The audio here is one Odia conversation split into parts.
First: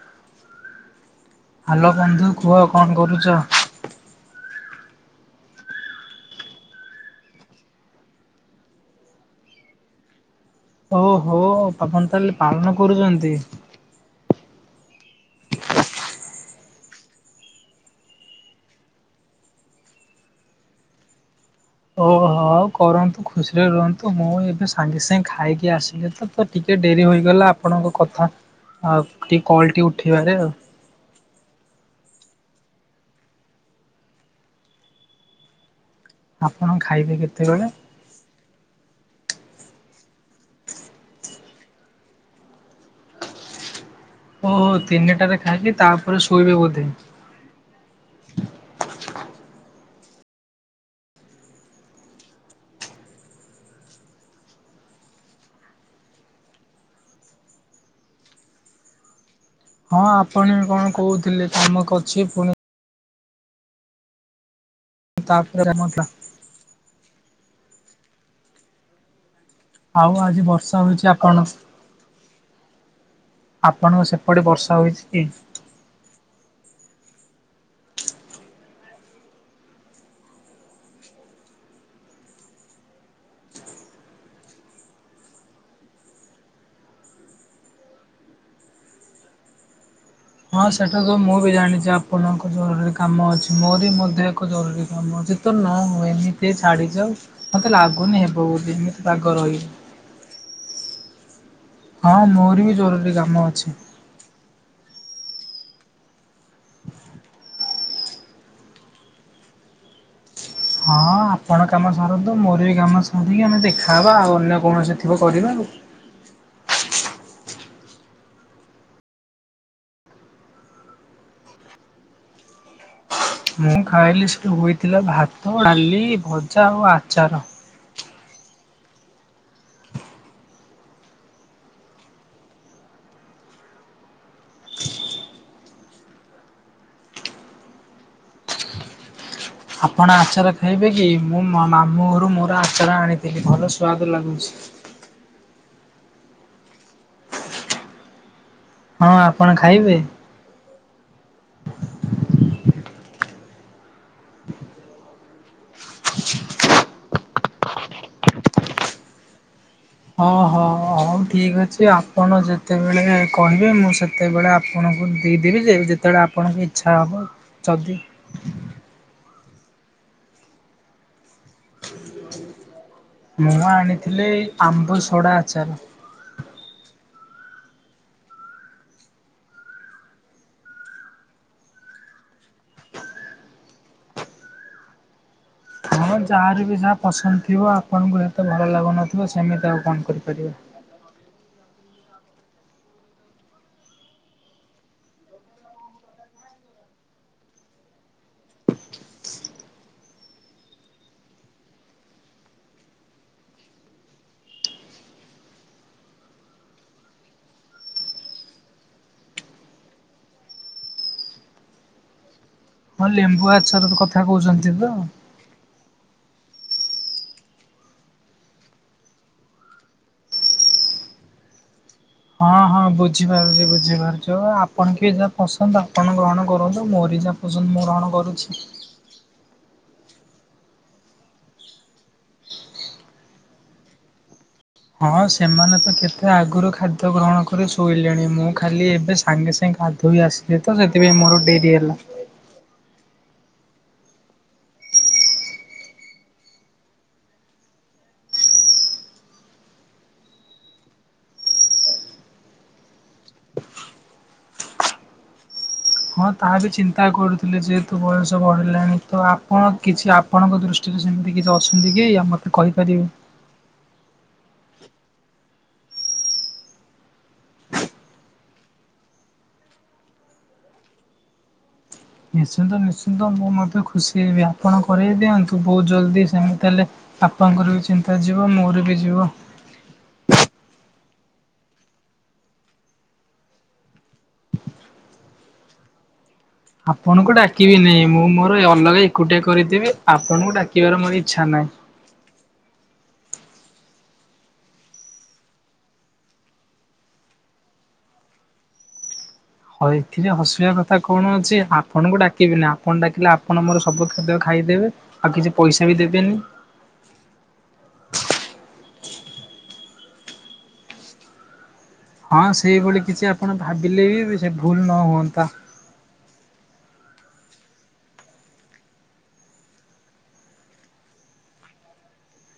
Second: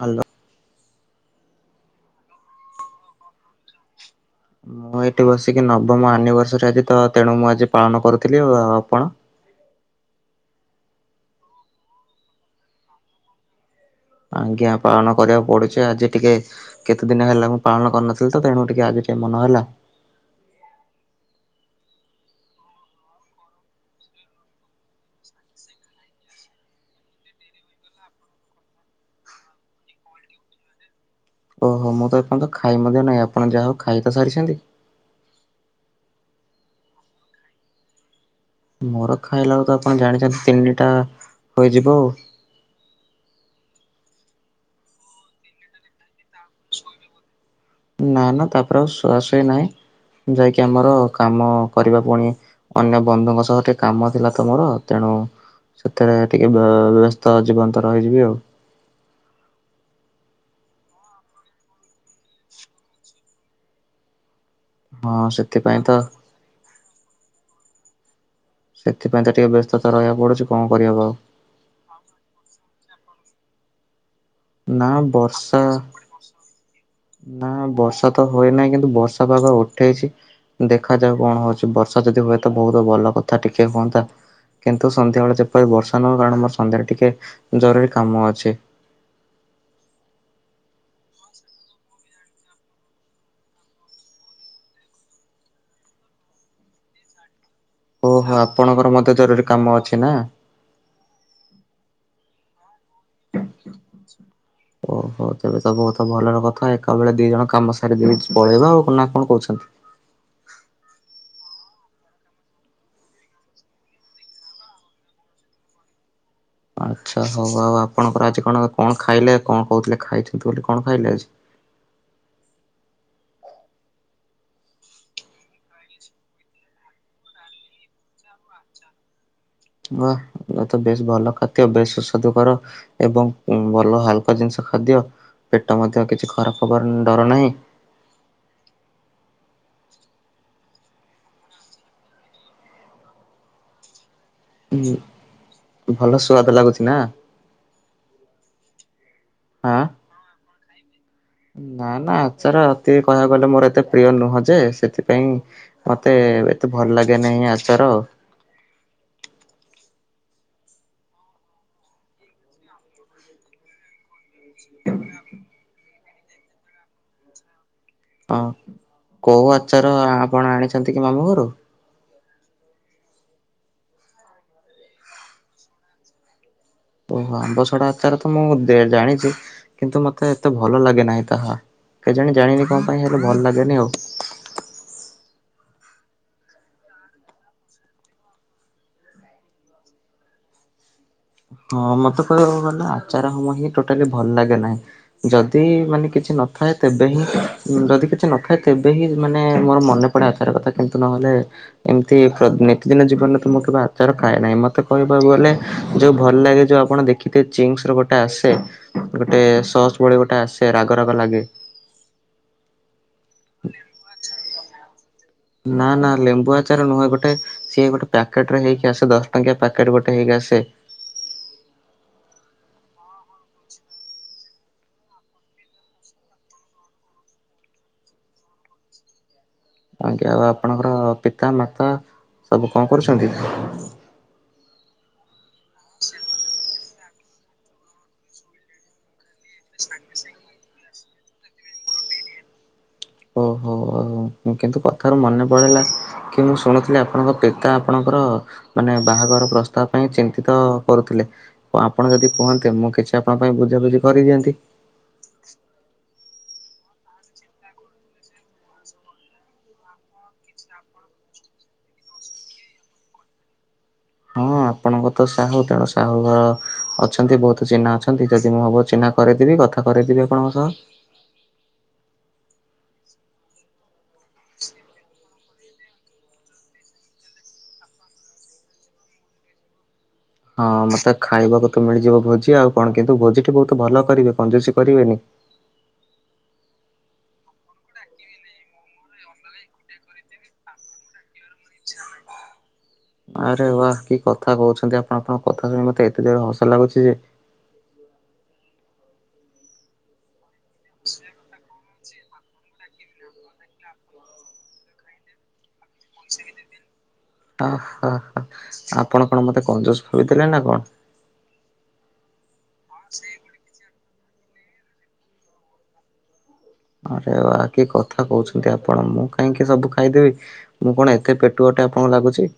ହାଲୋ। ହାଲୋ ବନ୍ଧୁ କୁହ କଣ କରୁଚ? ମୁଁ ଏଇଠି ବସିକି ନବମ ଆନିଭର୍ସରୀ ଆଜି ତ ତେଣୁ ମୁଁ ଆଜି ପାଳନ କରୁଥିଲି। ଆଉ ଆପଣ? ଓହୋ ତମର ତାହେଲେ ପାଳନ କରୁଚନ୍ତି। ଆଜ୍ଞା ପାଳନ କରିବାକୁ ପଡୁଚି। ଆଜି ଟିକିଏ କେତେ ଦିନି ହେଲା ମୁଁ ପାଳନ କରିନଥିଲିତ। ତେଣୁ ଟିକିଏ ଆଜି ମନ ହେଲା। ଓହୋ ହ କରନ୍ତୁ ଖୁସିରେ ରୁହନ୍ତୁ ମୁଁ ଏବେ ସାଙ୍ଗେ ସାଙ୍ଗେ ଖାଇକି ଆସିଲି ତ। ତ ଟିକିଏ ଡେରି ହୋଇଗଲା ଆପଣଙ୍କ କଥା ଟି କଲ୍ ଟି ଉଠେଇବାରେ ଆଉ। ଓହୋ ମୁଁ ତ ଏପଣ ତ ଖାଇ ମଧ୍ୟ ନାହିଁ ଆପଣ ଯାହା ହୋଉ ଖାଇ ତ ସାରିଚନ୍ତି। ଆପଣ ଖାଇବେ କେତେବେଳେ? ମୋର ଖାଇଲା ବେଳକୁ ତ ଆପଣ ଜାଣିଚନ୍ତି ତିନିଟା ହୋଇଯିବ ଆଉ। ଓହୋ ତିନିଟାରେ ଖାଇକି ତାପରେ ଶୋଇବେ ବୋଧେ। ନା ନା ତାପରେ ଆଉ ଶୁଆସୁଇ ନାହିଁ। ଯାଇକି ଆମର କାମ କରିବା ପୁଣି ଅନ୍ୟ ବନ୍ଧୁଙ୍କ ସହ ଟିକିଏ କାମ ଥିଲା ତ ମୋର ତେଣୁ ସେଥିରେ ଟିକିଏ ବ୍ୟସ୍ତ ଜୀବନ୍ତ ରହିଯିବି ଆଉ। ହଁ ଆପଣେଇ କଣ କହୁଥିଲେ ଧମକ ଅଛି ପୁଣି ହଁ ତାପରେ କାମ ସେଥିପାଇଁ ତ ଥିଲା। ସେଥିପାଇଁ ତ ଟିକିଏ ବ୍ୟସ୍ତତା ଆଉ ରହିବାକୁ ଆଜି ପଡୁଛି କଣ ବର୍ଷା ହୋଇଛି କରିହବ। ଆପଣ ଆପଣଙ୍କ ସେପଟେ ବର୍ଷା ହୋଇଚି କି? ଚଁ। ନା ବର୍ଷା ତ ହୋଏନାହିଁ। କିନ୍ତୁ ବର୍ଷା ପାାଗ ଉଠେଇଚି। ଦେଖା ଯାଉ କଣ ହୋଉଚି ବର୍ଷା ଯଦି ହୁଏ ତ ବହୁତ୍ ଭଲ କଥା ଟିକିଏ ହୁଅନ୍ତା। କିନ୍ତୁ ସନ୍ଧ୍ୟାବେଳେ ଯେପରି ବର୍ଷା ନହୁଏ। କାରଣ ମୋର ସନ୍ଧ୍ୟାରେ ଟିକିଏ ଜରୁରୀ କାମ ଅଛି। ହଁ ସେଇଟା ତ ମୁଁ ବି ଜାଣିଚି ଆପଣଙ୍କ ଜରୁରୀ କାମ ଅଛି। ମୋରି ମଧ୍ୟ ଏକ ଜରୁରୀ କାମ ଅଛି। ତ ନହୋଉ ଏମିତି ଛାଡ଼ିଯାଉ ମୋତେ ଲାଗୁନି ଓହୋ ହେବବୋଲି। ଆପଣଙ୍କର ଏମିତି ମଧ୍ୟ ପାଗ ଜରୁରୀ ରହି କାମ ଅଛି ନା। ହଁ ମୋର ବି ଜରୁରୀ କାମ ଅଛି। ଆଚଛା [inaudible] ଓହୋ ତେବେ ତ ବହୁତ୍ ଭଲର କଥା ଏକା ବେଳେ ଦି ଜଣ କାମ ସାରି ଦେଇ ପଳେଇବା। ଆଉ ନା କଣ କହୁଚନ୍ତି? ହଁ ଆପଣ କାମ ସାରନ୍ତୁ। ମୋର ବି କାମ ସରିକି ଆମେ ଦେଖାହେବା ଆଉ ଅନ୍ୟ କୌଣସି ଥିବ କରିବା ଆଉ। ଆଚ୍ଛା ହଉ ଆଉ ଆପଣଙ୍କର ଆଜି କଣ କଣ ଖାଇଲେ କଣ କହୁଥିଲେ ଖାଇଛନ୍ତି ବୋଲି କଣ ଖାଇଲେ ଆଜି? ମୁଁ ଖାଇଲି ସେଠୁ ହୋଇଥିଲା ଭାତ ଡାଲି ଭଜା ଆଉ ଆଚାର। ବାଃ ଇଏ ତ ବେଶ୍ ଭଲ ଖାଦ୍ୟ। ବେଶ ସ୍ବାଦୁ କର। ଏବଂ ଭଲ ହାଲକା ଜିନିଷ ଖାଦ୍ୟ। ପେଟ ମଧ୍ୟ କିଛି ଖରାପ୍ ହବାର ଡର ନାହିଁ। ଆପଣ ଆଚାର ଖାଇବେ କି? ମୁଁ ମାମୁଁ ଘରୁ ମୋର ଆଚାର ଆଣିଥିଲି ଭଲ ସୁଆଦୁ ଲାଗୁଚି। ଭଲ ସୁଆଦ ଲାଗୁଚି ନା? ହଁ ଆପଣ ହଁ ଖାଇବେ? ନା ନା ଆଚାର ଅତି କହିବାକୁ ଗଲେ ମୋର ଏତେ ପ୍ରିୟ ନୁହଁ ଯେ ସେଥିପାଇଁ ମତେ ଏତେ ଭଲ ଲାଗେ ନାହିଁ ଆଚାର। ହଁ ହଁ ହଁ ହଉ ଠିକ୍ ଅଛି ଆପଣ ଯେତେବେଳେ କହିବେ ମୁଁ ସେ ସେତେବେଳେ ଆପଣଙ୍କୁ ଦେଇଦେବି ଯେ ଯେତେବେଳେ ଆପଣଙ୍କୁ ଇଚ୍ଛା ହେବ ଯଦି ହଁ କୋଉ ଆଚାର ଆପଣ ଆଣିଚନ୍ତି କି ମାମୁଁ ଘରୁ? ମୁଁ ଆଣିଥିଲି ଏଇ ଆମ୍ବୁ ସୋଡ଼ା ଆଚାର। ଓହୋ। ଆମ୍ବସଡା ଆଚାର ତ ମୁଁ ଜାଣିଛି କିନ୍ତୁ ମତେ ଏତେ ଭଲ ଲାଗେ ନାହିଁ ତାହା। କେଜାଣି ଜାଣିନି କଣ ପାଇଁ? ହେଲେ ଭଲ ଲାଗେନି ଆଉ। ହଁ ଯାହାର ବି ଯାହା ପସନ୍ଦ ଥିବ। ଆପଣଙ୍କୁ ସେତେ ଭଲ ଲାଗୁନଥିବ। ସେମିତି ଆଉ କଣ କରିପାରିବା। ହଁ। ମୋତେ କହିବାକୁ ଗଲେ ଆଚାର ହିଁ ଟୋଟାଲି ଭଲ ଲାଗେ ନାହିଁ। ଯଦି ମାନେ କିଛି ନଥାଏ ତେବେ ହିଁ, ଯଦି କିଛି ନଥାଏ ତେବେ ହିଁ ମାନେ ମୋର ମନେ [unintelligible] ଆଚାର କଥା କିନ୍ତୁ ନହେଲେ ଏମିତି ନିତିଦିନ ଜୀବନରେ ତ ମୁଁ କେବେ ଆଚାର ଖାଏ ନାହିଁ। ମତେ କହିବାକୁ ଗଲେ ଯୋଉ ଭଲ ଲାଗେ ଯୋଉ ଆପଣ ଦେଖିଥିବେ ଚିଙ୍ଗ୍ସର ଗୋଟେ ଆସେ। ଗୋଟେ ସସ୍ ଭଳିଆ ଗୋଟେ ଆସେ, ରାଗ ରାଗ ଲାଗେ। ହଁ ଲେମ୍ବୁ ଆଚାର କଥା କହୁଛନ୍ତି ତ। ନା ନା ଲେମ୍ବୁ ଆଚାର ନୁହେଁ। ଗୋଟେ ସିଏ ଗୋଟେ ପକେଟ୍ ରେ ହେଇକି ଆସେ। ଦଶ ଟଙ୍କିଆ ପକେଟ୍ ଗୋଟେ ହେକି ଆସେ। ହଁ ହଁ ବୁଝିପାରୁଛି। ବୁଝିପାରୁଛି। ଓ ଆପଣ କି ଯାହା ପସନ୍ଦ ଆପଣ ଗ୍ରହଣ କରନ୍ତୁ, ମୋରି ଯା ପସନ୍ଦ ମୁଁ ଗ୍ରହଣ କରୁଛି। ଆଜ୍ଞା। ଆଉ ଆପଣଙ୍କର ପିତା ମାତା ସବୁ କଣ କରୁଛନ୍ତି? ହଁ ସେମାନେ ତ କେତେ ଆଗରୁ ଖାଦ୍ୟ ଗ୍ରହଣ କରି ଶୋଇଲେଣି। ମୁଁ ଖାଲି ଏବେ ସାଙ୍ଗେ ସାଙ୍ଗେ ଗାଧୋଇ ଆସିଲି ତ, ସେଥିପାଇଁ ମୋର ଡେରି ହେଲା। ଓହୋ କିନ୍ତୁ କଥାରୁ ମନେ ପଡିଇଲା, କି ମୁଁ ଶୁଣୁଥିଲି ଆପଣଙ୍କ ପିତା ଆପଣଙ୍କର ମାନେ ବାହାଘର ପ୍ରସ୍ତାବ ପାଇଁ ଚିନ୍ତିତ କରୁଥିଲେ। ଆପଣ ଯଦି କୁହନ୍ତେ, ମୁଁ କିଛି ଆପଣଙ୍କ ପାଇଁ ବୁଝାବୁଝି କରିଦିଅନ୍ତି। ହଁ ତାହା ବି ଚିନ୍ତା କରୁଥିଲେ। ଯେହେତୁ ବୟସ ବଢ଼ିଲାଣି। ତ ଆପଣ କିଛି ଆପ ଆପଣଙ୍କ ଦୃଷ୍ଟିରେ ସେମିତି କେହି ଅଛନ୍ତି କି? ଆପଣ ମୋତେ କହିପାରିବେ। ହଁ ଆପଣଙ୍କ ତ ସାହୁ। ତେଣୁ ସାହୁ ଘର ଅଛନ୍ତି ବହୁତ୍। ଚିହ୍ନା ଅଛନ୍ତି। ଯଦି ମୁଁ ହେବ ଚିହ୍ନା କରେଇଦେବି କଥା କରେଇଦେବି ଆପଣଙ୍କ ସହ। ନିଶ୍ଚିନ୍ତ ନିଶ୍ଚିନ୍ତ। ମୁଁ ମଧ୍ୟ ଖୁସି ହେବି। ଆପଣ କରେଇ ଦିଅନ୍ତୁ। ତ ବହୁତ୍ ଜଲ୍ଦି। ସେମିତି ତାହେଲେ ବାପାଙ୍କର ବି ଚିନ୍ତା ଯିବ। ମୋର ବି ଯିବ। ହଁ। ମତେ ଖାଇବାକୁ ତ ମିଳିଯିବ ଭୋଜି ଆଉ କଣ? କିନ୍ତୁ ଭୋଜି ଟି ବହୁତ୍ ଭଲ କରିବେ। କଞ୍ଜୁସି କରିବେନି। ଆପଣଙ୍କୁ ଡାକିବିି ନାଇଁ। ମୁଁ ମୋର ଅଲଗା ଏକୁଟିଆ କରିଥିବି। ଆପଣଙ୍କୁ ଡାକିବାର ମୋର ଇଚ୍ଛା ନାହିଁ। ଆରେ ବା! କି କଥା କହୁଛନ୍ତି ଆପଣ? ଆପଣଙ୍କ କଥା ଶୁଣି ମତେ ଏତେ ଜୋର ହସ ଲାଗୁଛି ଯେ ହଏ ଏଥିରେ ହସିବା କଥା କଣ ଅଛି। ଆ ଆପଣଙ୍କୁ ଡାକିବିନି। ଆପଣ ଡାକିଲେ ଆପଣ ମୋର ସବୁ ଖାଦ୍ୟ ଖାଇଦବେ। ଆଉ କିଛି ପଇସା ବି ଦେବେନି। ଓହୋ। ଆପଣ କଣ ମତେ କଞ୍ଜୁସ୍ ଭାବିଥିଲେ ନା କଣ? ହଁ ସେଇଭଳି କିଛି ଆପଣ ଭାବିଲେ ବି ସେ ଭୁଲ ନ ହୁଅନ୍ତା। ଆରେ ବା କି କଥା କହୁଛନ୍ତି ଆପଣ? ମୁଁ କାହିଁକି ସବୁ ଖାଇଦେବି। ମୁଁ କଣ ଏତେ ପେଟୁଆଟେ ଆପଣଙ୍କୁ ଲାଗୁଛି?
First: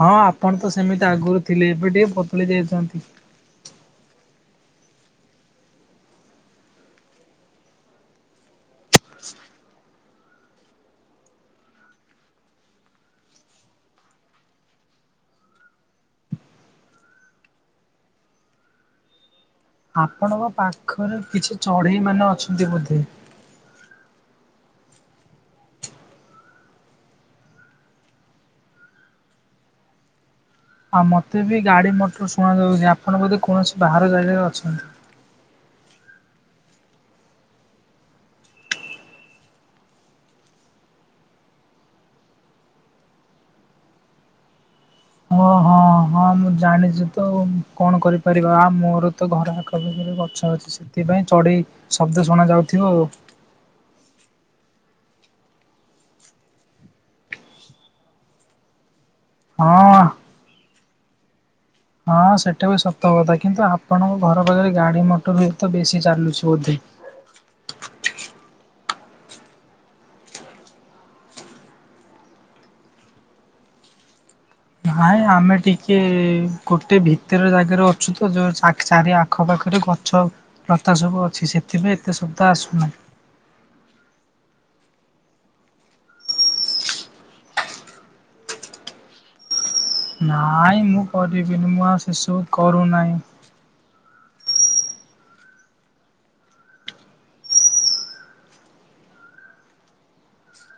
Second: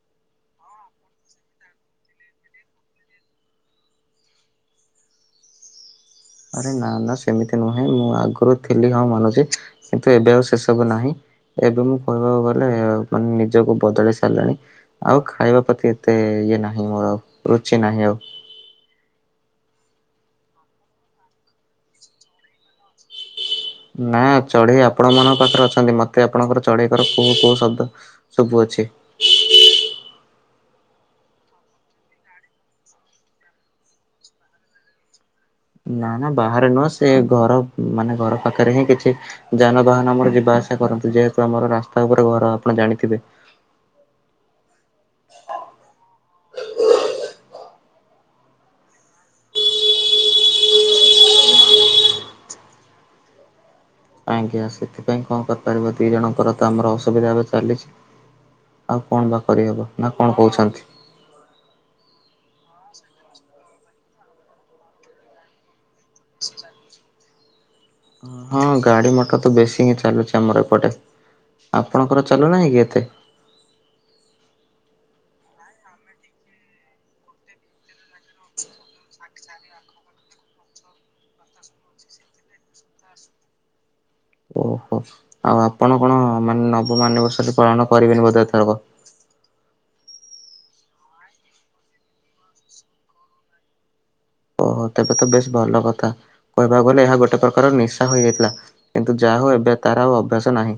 ହଁ ଆପଣ ତ ସେମିତି ଆଗରୁ ଥିଲେ। ଏବେ ଟିକେ ପତଳି ଯାଇଛନ୍ତି। ଆରେ ନା ନା ସେମିତି ନୁହେଁ। ମୁଁ ଆଗରୁ ଥିଲି ହଁ ମାନୁଛି। କିନ୍ତୁ ଏବେ ଆଉ ସେ ସବୁ ନାହିଁ। ଏବେ ମୁଁ କହିବାକୁ ଗଲେ ମାନେ ନିଜକୁ ବଦଳି ସାରିଲାଣି। ଆଉ ଖାଇବା ପ୍ରତି ଏତେ ଇଏ ନାହିଁ, ମୋର ଆଉ ରୁଚି ନାହିଁ ଆଉ। ଆପଣଙ୍କ ପାଖରେ କିଛି ଚଢ଼େଇ ମାନେ ଅଛନ୍ତି ବୋଧେ? ନା ଚଢ଼େଇ ଆପଣ ମାନଙ୍କ ପାଖରେ ଅଛନ୍ତି। ମତେ ଆପଣଙ୍କର ଚଢ଼େଇ କର କୁହୁ କୁହୁ ଶବ୍ଦ ଶବୁ ଅଛି। ଆଉ ମତେ ବି ଗାଡି ମଟର ଶୁଣା ଯାଉଛି ଆପଣ ବୋଧେ କୌଣସି ବାହାର ଜାଗାରେ ଅଛନ୍ତି। ନା ନା ବାହାରେ ନୁହଁ ସେ ଘର ମାନେ ଘର ପାଖରେ ହିଁ କିଛି ଯାନବାହାନ ଆମର ଯିବା ଆସିଆ କରନ୍ତି ଯେହେତୁ ଆମର ରାସ୍ତା ଉପରେ ଘର ଆପଣ ଜାଣିଥିବେ। ହଁ ଅ ହଁ। ହଁ ମୁଁ ଜାଣିଛି ତ କଣ କରିପାରିବା ଆଉ ମୋର ତ ଘର ଆଖପାଖରେ ଗଛ ଅଛି। ସେଥିପାଇଁ ଚଢ଼େଇ ଶବ୍ଦ ଶୁଣାଯାଉଥିବ ଆଉ। ଆଜ୍ଞା ସେଥିପାଇଁ କଣ କରିପାରିବା ଦି ଜଣଙ୍କର ତ ଆମର ଅସୁବିଧା ଏବେ ଚାଲିଛି। ଆଉ କଣ ବା କରିହବ ହଁ ନା କଣ କହୁଛନ୍ତି? ହଁ ସେଇଟା ବି ସତ କଥା କିନ୍ତୁ ଆପଣଙ୍କ ଘର ପାଖରେ ଗାଡି ମଟର ବି ତ ବେଶୀ ଚାଲୁଛି ବୋଧେ। ହଁ ଗାଡି ମଟର ତ ବେଶୀ ହିଁ ଚାଲୁଛି ଆମର ଏପଟେ। ଆପଣଙ୍କର ଚାଲୁନାହିଁ କି ଏତେ। ନାଇଁ ଆମେ ଟିକେ ଗୋଟେ ଭିତର ଜାଗାରେ ଅଛୁ ତ ଯୋଉ ଚାରି ଆ ଆଖପାଖରେ ଗଛ ଲତା ସବୁ ଅଛି ସେଥିପାଇଁ ଏତେ ଶବ୍ଦ ଆସୁନାହିଁ। ଓହୋ ଆଉ ଆପଣ କଣ ମାନେ ନବମ ଆନିବର୍ଷରୀ ପାଳନ କରିବେନି ବୋଧେ ଏଥରକ। ନାଇଁ ମୁଁ କରିବିନି ମୁଁ ଆଉ ସେସବୁ କରୁନାହିଁ। ଓହୋ ତେବେ ତ ବେଶ ଭଲ କଥା। କହିବାକୁ ଗଲେ ଏହା ଗୋଟେ ପ୍ରକାର ନିଶା ହୋଇଯାଇଥିଲା କିନ୍ତୁ ଯାହା ହଉ ଏବେ ତାର ଆଉ ଅଭ୍ୟାସ ନାହିଁ।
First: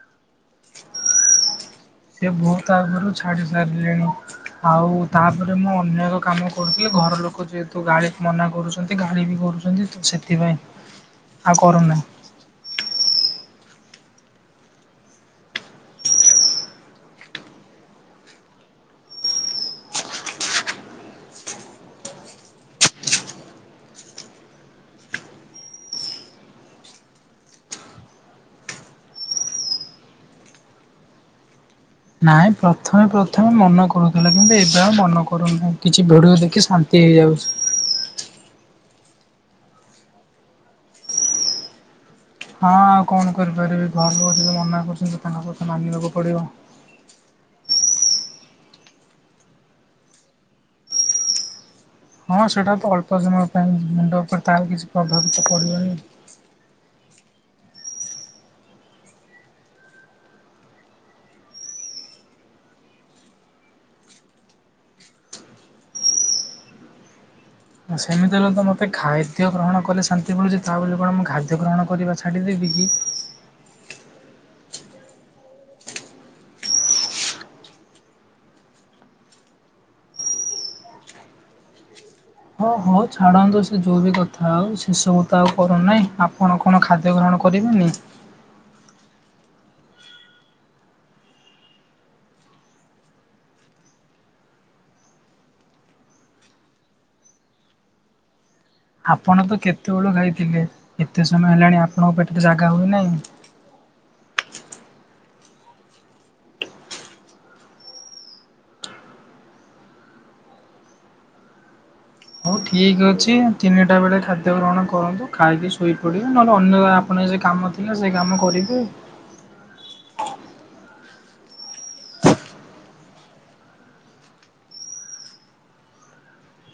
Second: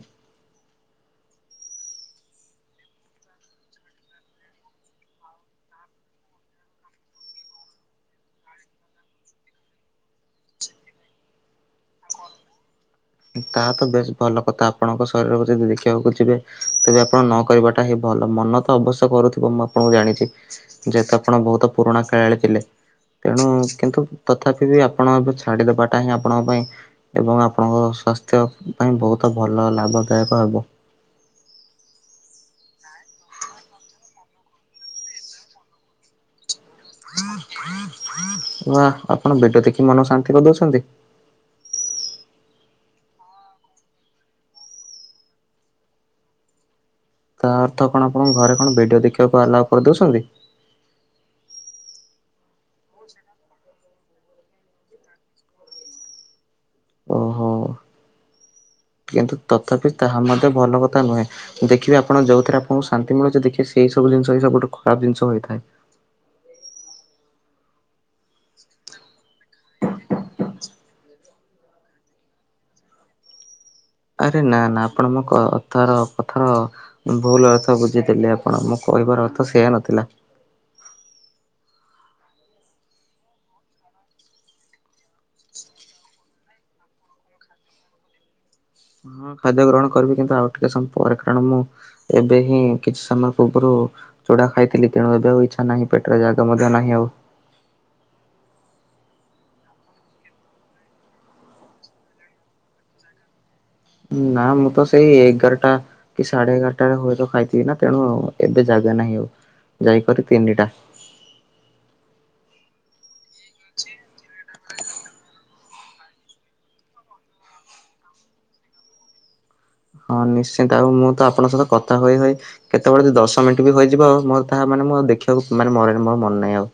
ସେ ବହୁତ ଆଗରୁ ଛାଡ଼ି ସାରିଲେଣି। ଆଉ ତାପରେ ମୁଁ ଅନେକ କାମ କରୁଥିଲି ଘର ଲୋକ ଯେହେତୁ ଗାଳି ମନା କରୁଛନ୍ତି ଗାଳି ବି କରୁ ତ ସେଥିପାଇଁ ଆଉ କରୁନାହିଁ। ତାହା ତ ବେଶ ଭଲ କଥା ଆପଣଙ୍କ ଶରୀରକୁ ଯଦି ଦେଖିବାକୁ ଯିବେ ତେବେ ଆପଣ ନ କହିବାଟା ହିଁ ଭଲ ମନ ଅବଶ୍ୟ କରୁଥିବ ମୁଁ ଆପଣଙ୍କୁ ଜାଣିଛି ଯେହେତୁ ଆପଣ ବହୁତ ପୁରୁଣା ଖେଳାଳି ଥିଲେ। ତେଣୁ କିନ୍ତୁ ତଥାପି ବି ଆପଣ ଏବେ ଛାଡ଼ିଦବାଟା ହିଁ ଆପଣଙ୍କ ପାଇଁ ଏବଂ ଆପଣଙ୍କର ସ୍ଵାସ୍ଥ୍ୟ ପାଇଁ ବହୁତ ଭଲ ଲାଭଦାୟକ ହେବ। ନାଇଁ ପ୍ରଥମେ ପ୍ରଥମେ ମନେ କରୁଥିଲା କିନ୍ତୁ ଏବେ ଆଉ ମନ କରୁନାହିଁ। କିଛି ଭିଡିଓ ଦେଖି ଶାନ୍ତି ହେଇଯାଉଛି। ବା ଆପଣ ଭିଡିଓ ଦେଖି ମନ ଶାନ୍ତି କରିଦଉଛନ୍ତି। ହଁ ଆଉ କଣ କରିପାରିବି ଘର ଲୋକ ଯଦି ମନା କରୁଛନ୍ତି ତାଙ୍କ କଥା ମାନିବାକୁ ପଡିବ। ତା ଅର୍ଥ କଣ ଆପଣଙ୍କ ଘରେ କଣ ଭିଡ଼ିଓ ଦେଖିବାକୁ ଆଲାଓ କରିଦଉଛନ୍ତି। ହଁ ସେଇଟା ତ ଅଳ୍ପ ସମୟ ପାଇଁ ମୁଣ୍ଡ ଉପରେ ତାର କିଛି ପ୍ରଭାବ ତ ପଡ଼ିବନି। ଓହୋ। କିନ୍ତୁ ତଥାପି ତାହା ମଧ୍ୟ ଭଲ କଥା ନୁହେଁ। ଦେଖିବେ ଆପଣ ଯୋଉଥିରେ ଆପଣଙ୍କୁ ଶାନ୍ତି ମିଳୁଛି ଦେଖିବେ ସେଇ ସବୁ ଜିନିଷ ହଁ ସବୁଠୁ ଖରାପ ଜିନିଷ ହୋଇଥାଏ। ସେମିତି ହେଲେ ତ ମୋତେ ଖାଦ୍ୟ ଗ୍ରହଣ କଲେ ଶାନ୍ତି ମିଳୁଛି ତା ବୋଲି କଣ ମୁଁ ଖାଦ୍ୟ ଗ୍ରହଣ କରିବା ଛାଡ଼ିଦେବି କି? ଆରେ ନା ନା ଆପଣ ମୋ କଥା କଥାର ଭୁଲ୍ ଅର୍ଥ ବୁଝିଦେଲେ ଆପଣ ମୋ କହିବାର ଅର୍ଥ ସେୟା ନଥିଲା। ହ ହଉ ଛାଡ଼ନ୍ତୁ ସେ ଯଉ ବି କଥା ହଉ ସେସବୁ ତ ଆଉ କରୁନାହିଁ ଆପଣ କଣ ଖାଦ୍ୟ ଗ୍ରହଣ କରିବେନି। ହଁ ଖାଦ୍ୟ ଗ୍ରହଣ କରିବି କିନ୍ତୁ ଆଉ ଟିକେ ସମୟ ପରେ କାରଣ ମୁଁ ଏବେ ହିଁ କିଛି ସମୟ ପୂର୍ବରୁ ଚୁଡ଼ା ଖାଇଥିଲି ତେଣୁ ଏବେ ଆଉ ଇଚ୍ଛା ନାହିଁ ପେଟରେ ଜାଗ ମଧ୍ୟ ନାହିଁ ଆଉ। ଆପଣ ତ କେତେବେଳୁ ଖାଇଥିଲେ ଏତେ ସମୟ ହେଲାଣି ଆପଣଙ୍କ ପେଟରେ ଜାଗା ହୋଇନାହିଁ। ନା ମୁଁ ତ ସେଇ ଏଗାର ଟା କି ସାଢେ ଏଗାରଟାରେ ହୁଏତ ଖାଇଥିବି ନା ତେଣୁ ଏବେ ଜାଗା ନାହିଁ ଆଉ ଯାଇକରି ତିନିଟା। ହଉ ଠିକ୍ ଅଛି ତିନିଟା ବେଳେ ଖାଦ୍ୟ ଗ୍ରହଣ କରନ୍ତୁ ଖାଇକି ଶୋଇପଡିବେ ନହେଲେ ଅନ୍ୟ ଆପଣ ଜେ କାମ ଥିଲା ସେ କାମ କରିବେ। ହଁ ନିଶ୍ଚିନ୍ତ ଆଉ ମୁଁ ତ ଆପଣଙ୍କ ସହିତ କଥା ହୋଇ ହୋଇ କେତେବେଳେ ବି ଦଶ ମିନ୍ଟି ବି ହେଇଯିବ ମୋର ତାହା ମାନେ ମୁ ଦେଖିବାକୁ ମାନେ ମୋ ରାଣ ମୋର ଆଉ ମନେ ନାହିଁ ଆଉ।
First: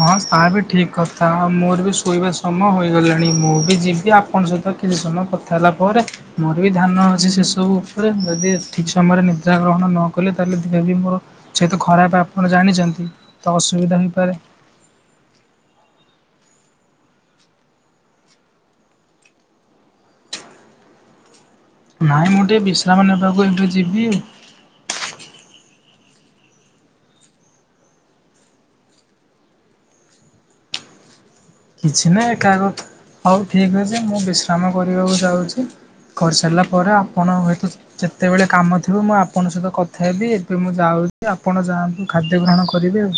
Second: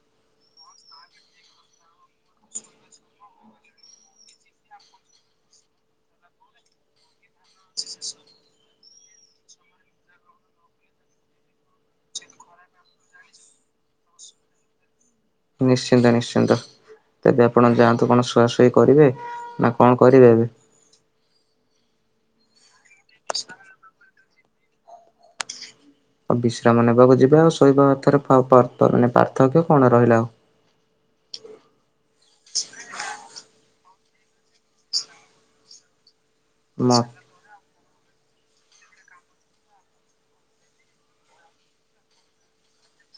ହଁ ତାବି ଠିକ୍ କଥା ଆଉ ମୋର ବି ଶୋଇବା ସମୟ ହେଇଗଲାଣି ମୁଁ ବି ଯିବି ଆପଣ ସହିତ ତ କିଛି ସମୟ କଥା ହେଲା ପରେ ମୋର ବି ଧାନ ଅଛି ସେସବୁ ଉପରେ ଯଦି ଠିକ୍ ସମୟରେ ନିଦ୍ରା ଗ୍ରହଣ ନକଲେ ତାହେଲେ ଦେହ ବି ମୋର ଯେହେତୁ ଖରାପ୍ ଆପଣ ଜାଣିଚନ୍ତି। ତ ଅସୁବିଧା ହେଇପାରେ। ନିଶ୍ଚିନ୍ତ ନିଶ୍ଚିନ୍ତ। ତେବେ ଆପଣ ଯାନ୍ତୁ କଣ ଶୁଆ ଶୁଇ କରିବେ ନା କଣ କରିବେ ଏବେ? ନାଇଁ ମୁଁ ଟିକେ ବିଶ୍ରାମ ନେବାକୁ ଏଇଠୁ ଯିବି। ଆଉ ବିଶ୍ରାମ ନେବାକୁ ଯିବେ ଆଉ ଶୋଇବା ଅର୍ଥରେ ପା ପା ମାନେ ପାର୍ଥକ୍ୟ କଣ ରହିଲା ଆଉ। କିଛି ନାହିଁ ଏକା କଥା ହଉ ଠିକ୍ ଅଛି ମୁଁ ବିଶ୍ରାମ କରିବାକୁ ଯାଉଛି କରିସାରିଲା ମ ପରେ ଆପଣ ହଇତ ଯେତେବେଳେ କାମ ଥିବ ମୁଁ ଆପଣଙ୍କ ସହିତ କଥା ହେବି ଏବେ ମୁଁ ଯାଉଛି ଆପଣ ଯାନ୍ତୁ ଖାଦ୍ୟ ଗ୍ରହଣ କରିବେ ଆଉ।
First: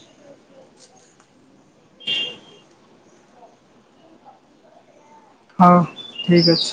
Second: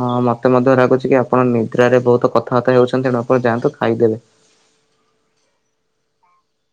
ହଁ ମତେ ମଧ୍ୟ ଲାଗୁଛି କି ଆପଣ ନିଦ୍ରାରେ ବହୁତ କଥାବାର୍ତା ହେଉଛନ୍ତି ତେଣୁ ଆପଣ ଯାଆନ୍ତୁ ଖାଇଦେବେ। ହଉ ଠିକ୍ ଅଛି।